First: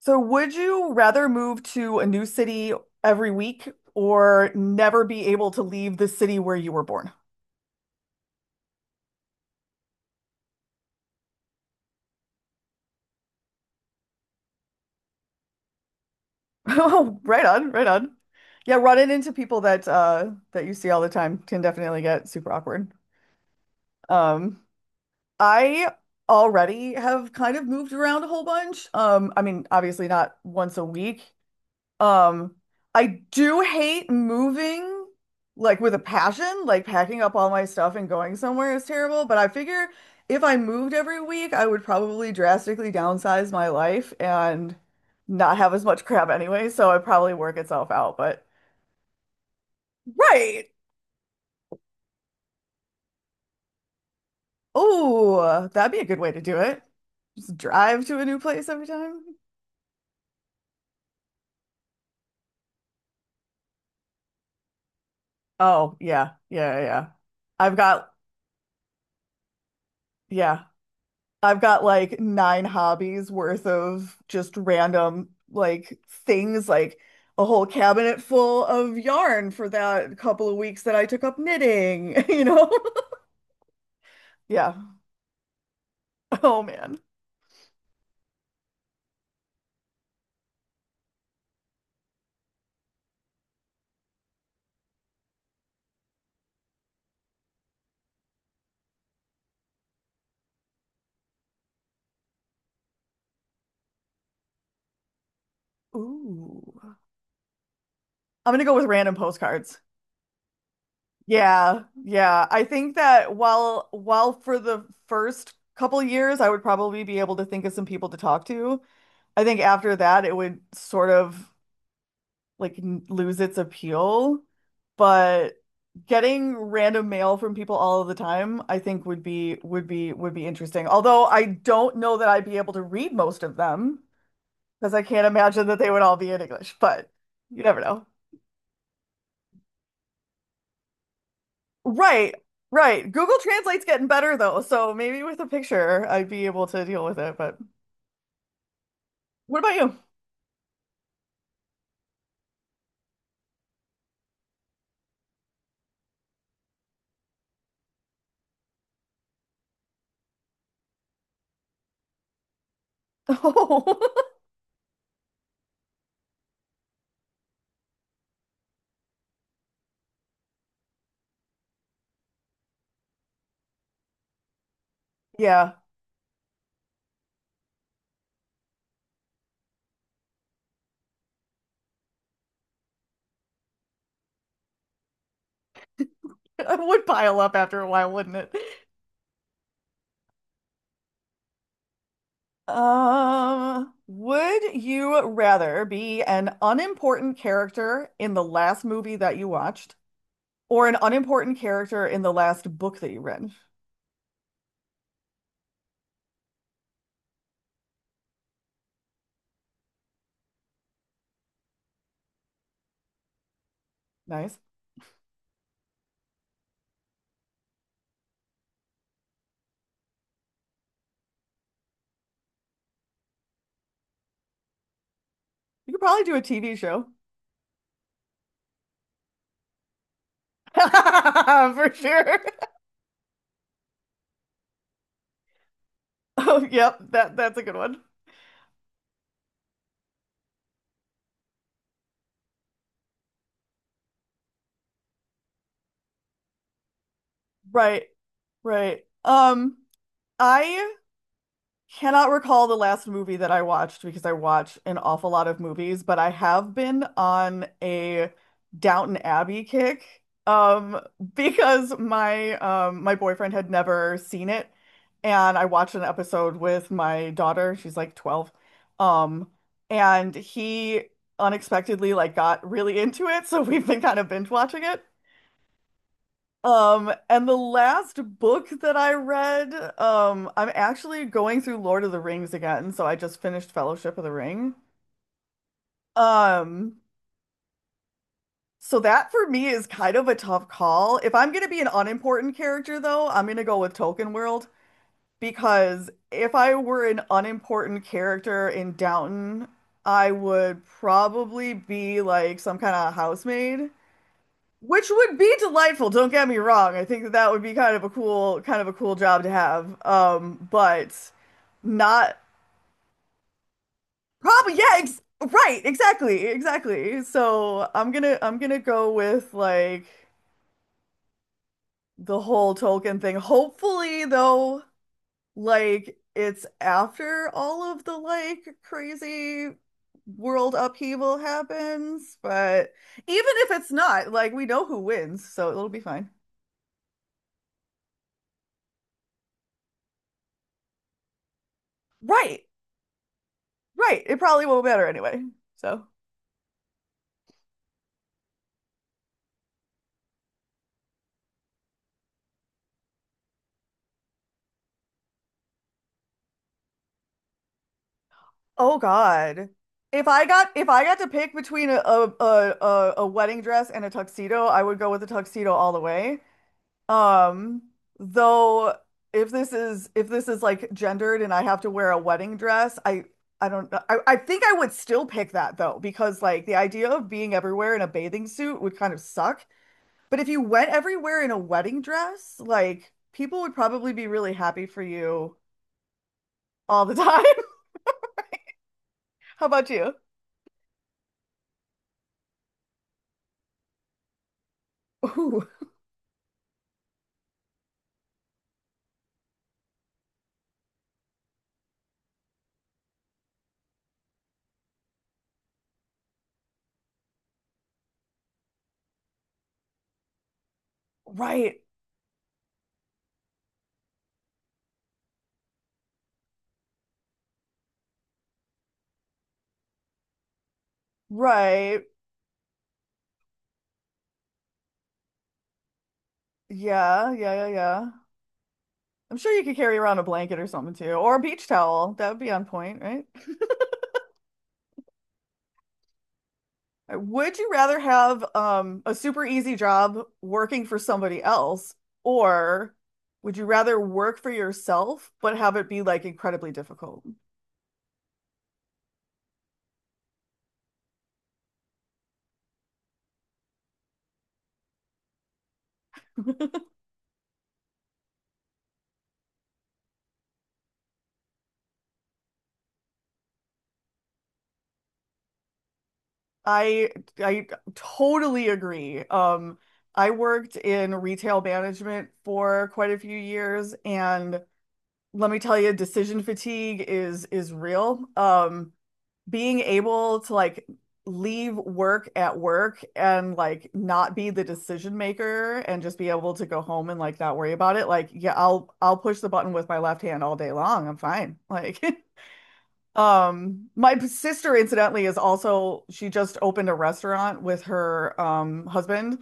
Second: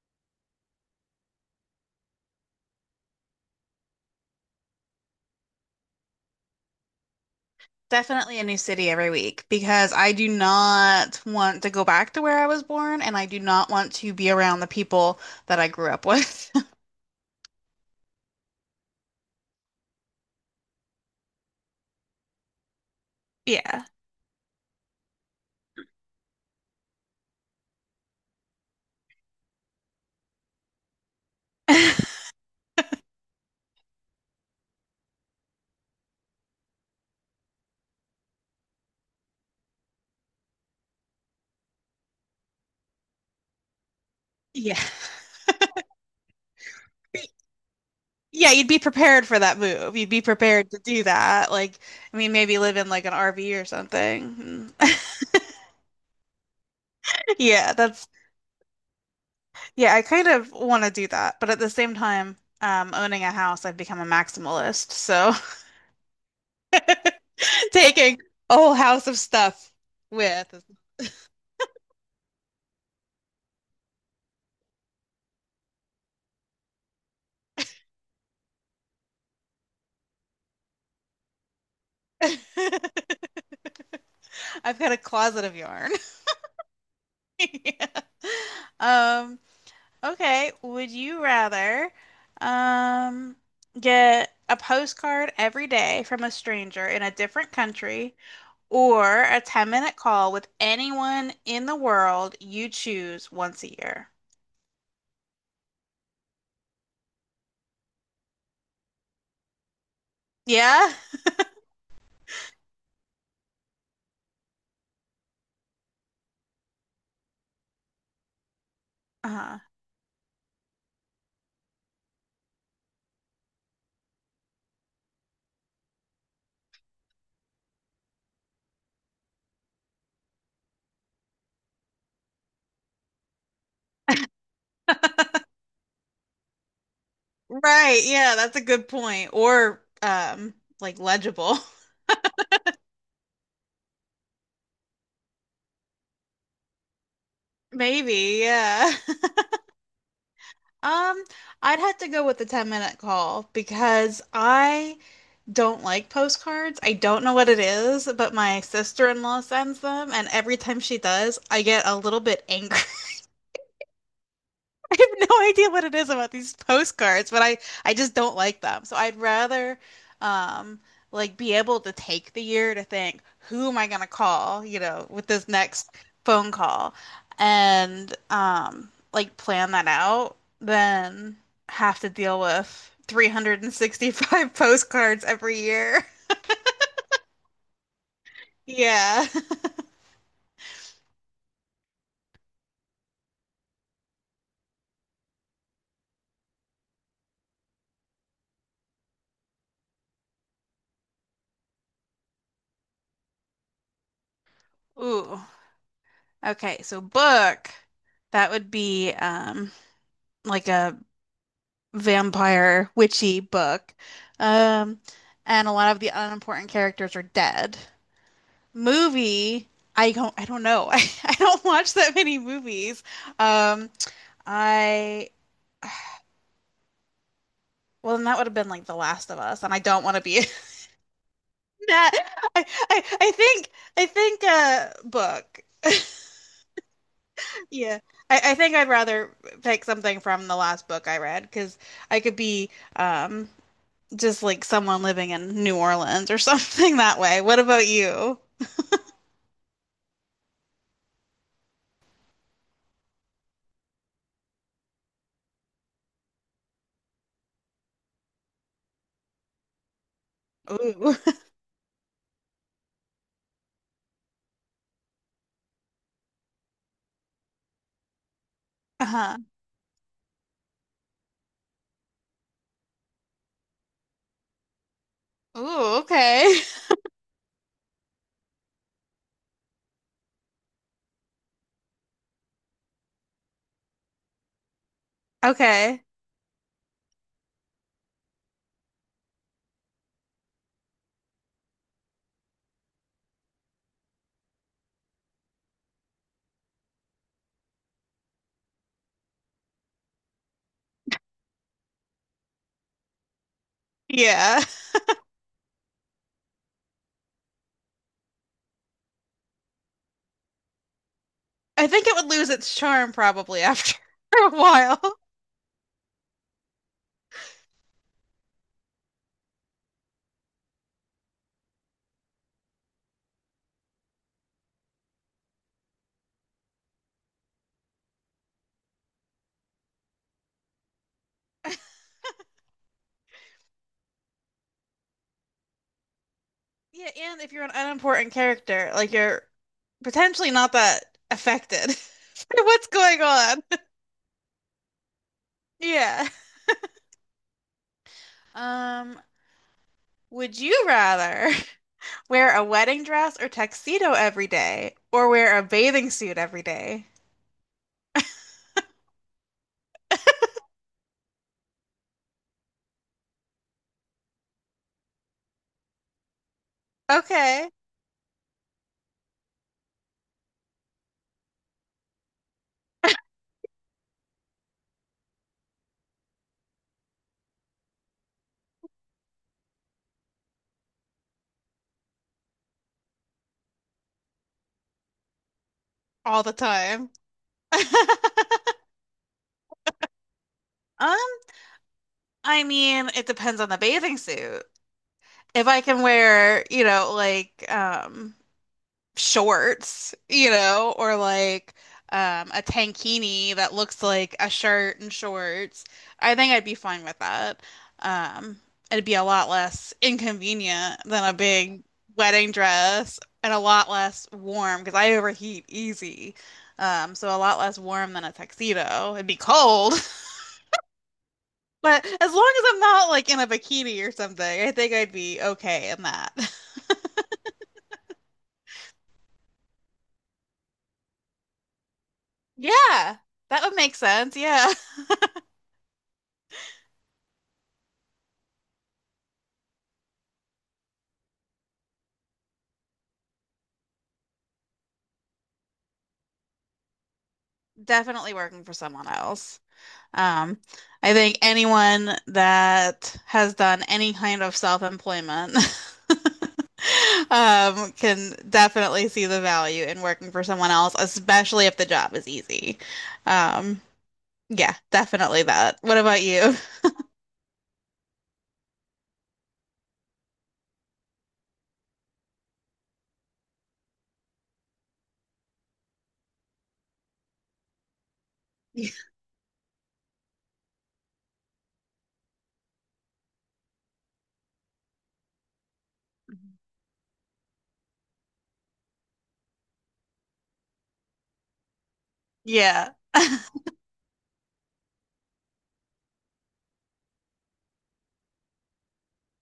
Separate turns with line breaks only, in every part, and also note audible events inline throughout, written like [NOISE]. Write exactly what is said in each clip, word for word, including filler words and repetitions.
So, would you rather move to a new city every week or never be able to leave the city where you were born? [LAUGHS]
Definitely a new city every week because I do not want to go back to where I was born and I do not want to be around the people that I grew up with. [LAUGHS]
Oh, right on, right on. Yeah, running into people that uh that you see all the time can definitely get super awkward.
Yeah.
Um, I already have kind of moved around a whole bunch. Um, I mean, obviously not once a week.
[LAUGHS]
Um, I do hate moving like with a passion, like packing up all my stuff and going somewhere is terrible, but I figure if I moved every week, I would probably drastically downsize my life and
Yeah.
not have as much crap anyway, so it'd probably work itself out, but
Yeah, you'd be prepared for that move. You'd be
right.
prepared to do that. Like, I mean, maybe live in like an R V or something. [LAUGHS]
Oh, that'd be a good way to do it. Just
Yeah,
drive
that's,
to a new place every time.
yeah, I kind of want to do that. But at the same time, um, owning a house, I've become a maximalist. So
Oh, yeah. Yeah, yeah, yeah.
[LAUGHS]
I've got,
taking a whole house of stuff with.
yeah, I've got like nine hobbies worth of just random like things, like a whole cabinet full of yarn for that couple of weeks that I took up knitting, [LAUGHS] you know?
[LAUGHS]
Yeah.
I've got a closet of yarn. [LAUGHS]
Oh man.
Yeah. Um, okay, would you rather um get a postcard every day from a stranger in a different country or a ten-minute call with anyone in the world you choose once a year?
Ooh. I'm gonna go with random postcards.
Yeah?
Yeah, yeah. I think that while while for the first couple years I would probably be able to think of some people to talk to, I
Uh-huh.
think after that it would sort of like n- lose its appeal. But getting random mail from people all of the time, I think would be would be would be interesting. Although I don't know that I'd be able to read most of them because I can't imagine that they would all be in English, but you never
Right,
know.
yeah, that's a good point. Or um like legible.
Right, right. Google Translate's getting better though, so maybe with a picture I'd be able to deal with it. But
[LAUGHS] Maybe, yeah. [LAUGHS]
what about you? [LAUGHS]
Um, I'd have to go with the ten-minute call because I don't like postcards. I don't know what it is, but my sister-in-law sends them, and every time she does, I get a little bit angry. [LAUGHS]
Oh,
I have no idea what it is about these postcards, but I I just don't like them. So I'd rather um like be able to take the year to think, who am I gonna call, you know, with
[LAUGHS]
this
yeah,
next phone call and um like plan that out than have to deal with three hundred sixty-five [LAUGHS] postcards every year.
it would pile up after a while, wouldn't it?
[LAUGHS] Yeah.
Um, would you rather be an unimportant character in the last movie that you watched? Or an unimportant character in the last book that you read.
Ooh. Okay, so book, that would be um like a vampire witchy book.
Nice.
Um and a lot of the unimportant characters are dead. Movie, I don't I don't know. [LAUGHS] I, I don't watch that many movies. Um I
You could probably do a T V show.
Well then that would have been like The Last of Us and I don't want to be
[LAUGHS]
[LAUGHS]
For
that.
sure. [LAUGHS]
I, I I think I think uh book.
Oh, yep, that that's a good
Yeah,
one.
I, I think I'd rather pick something from the last book I read because I could be um, just like someone living in New Orleans or [LAUGHS] something that way. What about
Right,
you?
right. Um, I cannot recall the last movie that I watched because I watch an awful lot of movies, but I have been on a Downton Abbey kick. Um,
Ooh.
[LAUGHS]
[LAUGHS]
because my um my boyfriend had never seen it, and I watched an episode with my daughter. She's like twelve.
Uh-huh.
Um, and he unexpectedly like got really into it, [LAUGHS] so we've been kind of binge watching it.
Ooh, okay. [LAUGHS]
Um, and the last book that I read, um, I'm actually going through Lord of the Rings again, so I just finished Fellowship of the Ring.
Okay.
Um, so that for me is kind of a tough call. If I'm gonna be an unimportant character though, I'm gonna go with Tolkien World, because if I were an unimportant character in Downton, I would probably be like some kind of housemaid.
Yeah.
Which would be delightful, don't get me wrong. I think that that would be kind of a cool kind of a cool job to have. Um, but
I think it would
not
lose its charm probably after [LAUGHS] a
probably yeah,
while.
ex right, exactly, exactly. So I'm gonna I'm gonna go with like the whole Tolkien thing. Hopefully though, like it's after all of the like crazy world upheaval happens, but even if it's not, like we know who wins, so it'll be fine.
Yeah, and if you're an unimportant character, like you're potentially not that affected [LAUGHS] by
Right.
what's going on. [LAUGHS]
Right. It probably won't matter anyway. So,
Yeah. Um, would you rather? Wear a wedding dress or tuxedo every day, or wear a bathing suit every day.
oh God. If I got if I got to pick between a a a, a- wedding dress and a tuxedo, I would go with a tuxedo all the way.
Okay.
Um, though if this is if this is like gendered and I have to wear a wedding dress, I I don't know. I, I think I would still pick that though, because like the idea of being everywhere in a bathing suit would kind of suck. But if you went everywhere in a wedding dress, like people would probably be really happy for you
All the
all
time.
the time. [LAUGHS]
[LAUGHS]
How about you?
Um, I mean, it depends on the bathing suit. If
Ooh.
I can wear, you know, like um shorts, you know, or like um, a tankini that looks like a shirt and shorts. I think I'd be fine with that. Um, It'd be a lot less inconvenient than a
Right,
big wedding dress and a lot less warm because I overheat easy. Um, so a lot less warm than a tuxedo. It'd be cold, [LAUGHS]
right.
but as long as I'm not like in a bikini or something, I think I'd be okay in that. [LAUGHS]
Yeah, yeah, yeah, yeah. I'm sure you could carry around a blanket or something too, or a beach towel. That would be on point,
Yeah,
right?
that would make sense. Yeah.
Uh, would you rather have um a super easy job working for somebody else, or would you rather work for yourself but have it be like incredibly difficult?
Definitely working for someone else. Um, I think anyone that has done any kind of self-employment [LAUGHS] um, can definitely see the value in working for someone else, especially if the job is easy. Um, yeah, definitely that. What about you?
I I totally agree. Um, I worked in retail management for quite a few years and let me tell you, decision fatigue is is real. Um,
[LAUGHS]
being able to like leave work at work and like not be the decision maker and just be able to go home and like not worry about it. Like, yeah, I'll I'll push the button with my left hand all day long. I'm fine. Like, [LAUGHS]
Yeah,
um, my sister incidentally is also she just opened a restaurant with her um husband,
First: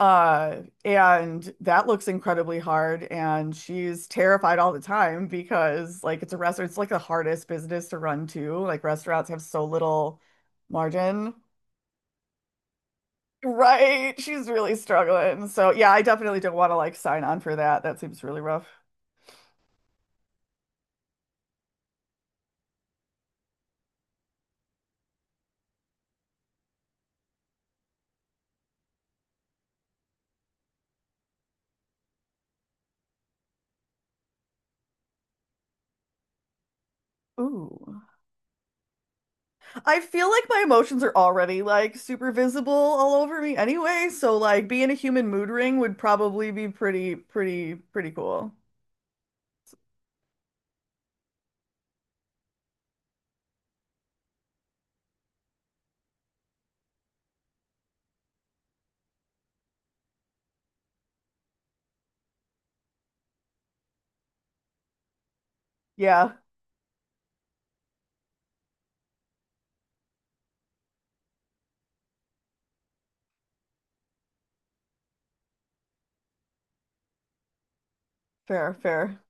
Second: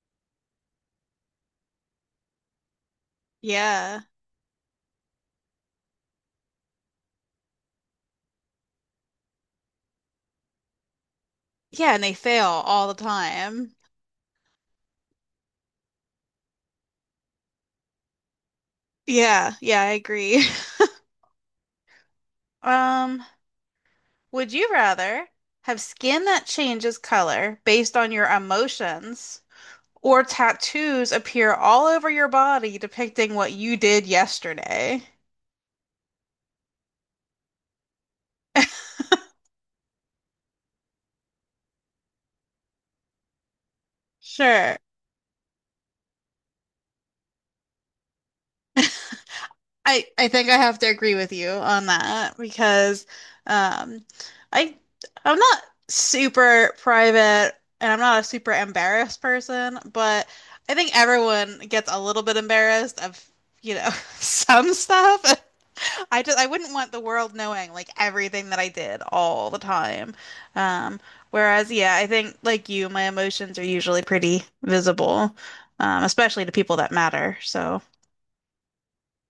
uh, and that looks incredibly hard, and
yeah.
she's terrified all the time because like it's a restaurant, it's like the hardest business to run too. Like restaurants have so little margin.
Yeah, and they fail all the time.
Right. She's really struggling. So yeah, I definitely don't want to like sign on for that. That seems really rough.
Yeah, yeah, I agree. [LAUGHS] Um, Would you rather have skin that changes color based on your emotions or tattoos appear all over your body depicting what you did yesterday?
Ooh.
[LAUGHS]
I feel like my emotions are already like super visible all over me anyway, so like
Sure.
being a human mood ring would probably be pretty, pretty, pretty cool.
I I think I have to agree with you on that because um I I'm not super private and I'm not a super embarrassed person, but I think everyone gets a little bit embarrassed of, you know, [LAUGHS] some stuff. I
Yeah,
just I wouldn't want the world knowing like everything that I did all the time. Um Whereas yeah, I think like you, my emotions are usually pretty visible, um especially to people that matter. So
fair, fair.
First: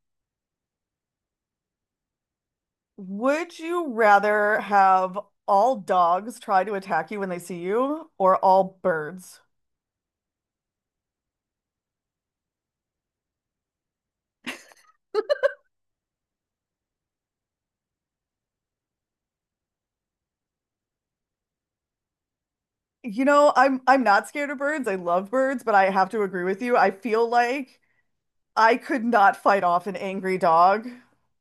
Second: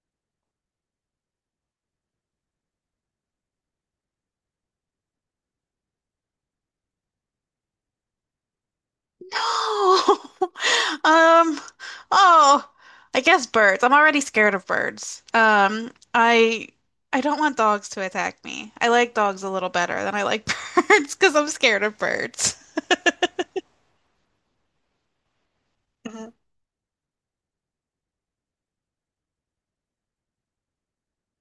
Would you rather have all dogs try to attack you when they see you or all birds?
Oh, [LAUGHS] um, oh, I guess birds. I'm already scared of birds. Um, I I don't want dogs to attack me. I like dogs a little better than I like [LAUGHS] birds because I'm scared of birds.
You know, I'm I'm not scared of birds. I love birds, but I have to
Mhm.
agree with you. I feel like I could not fight off an angry dog,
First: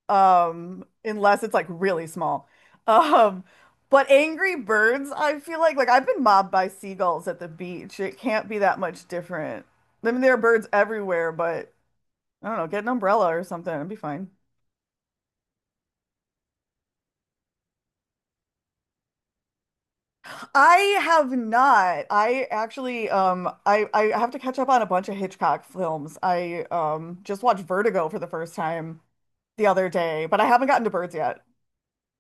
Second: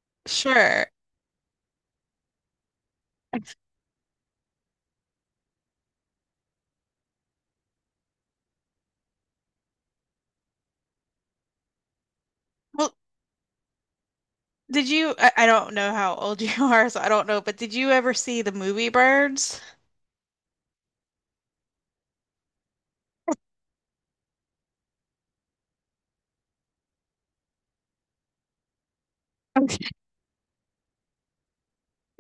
um,
Sure.
unless it's like really small. Um, but angry birds, I feel like like I've been mobbed by seagulls at the beach. It can't be that much different. I mean, there are birds everywhere, but I don't know, get an
Well,
umbrella or something, it'd be fine.
did you? I, I don't know how old [LAUGHS] you are, so I don't know, but did you ever see the movie Birds?
I have not. I actually, um, I I have to catch up on a bunch of Hitchcock films. I um just watched Vertigo for the first time the other
[LAUGHS]
day, but I haven't gotten to birds yet.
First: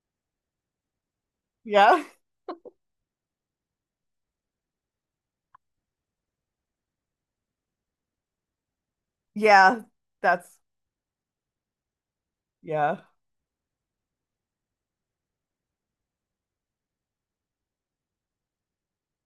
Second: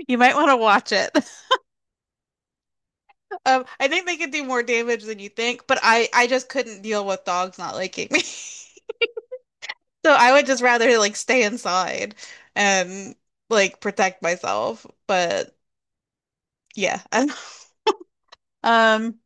You might want to watch it. [LAUGHS]
Yeah.
Um, I think they could do more damage than you think, but I I just couldn't deal with dogs not liking me. [LAUGHS]
Yeah,
So I would
that's
just rather like stay inside
yeah.
and like protect myself. But yeah. [LAUGHS] Um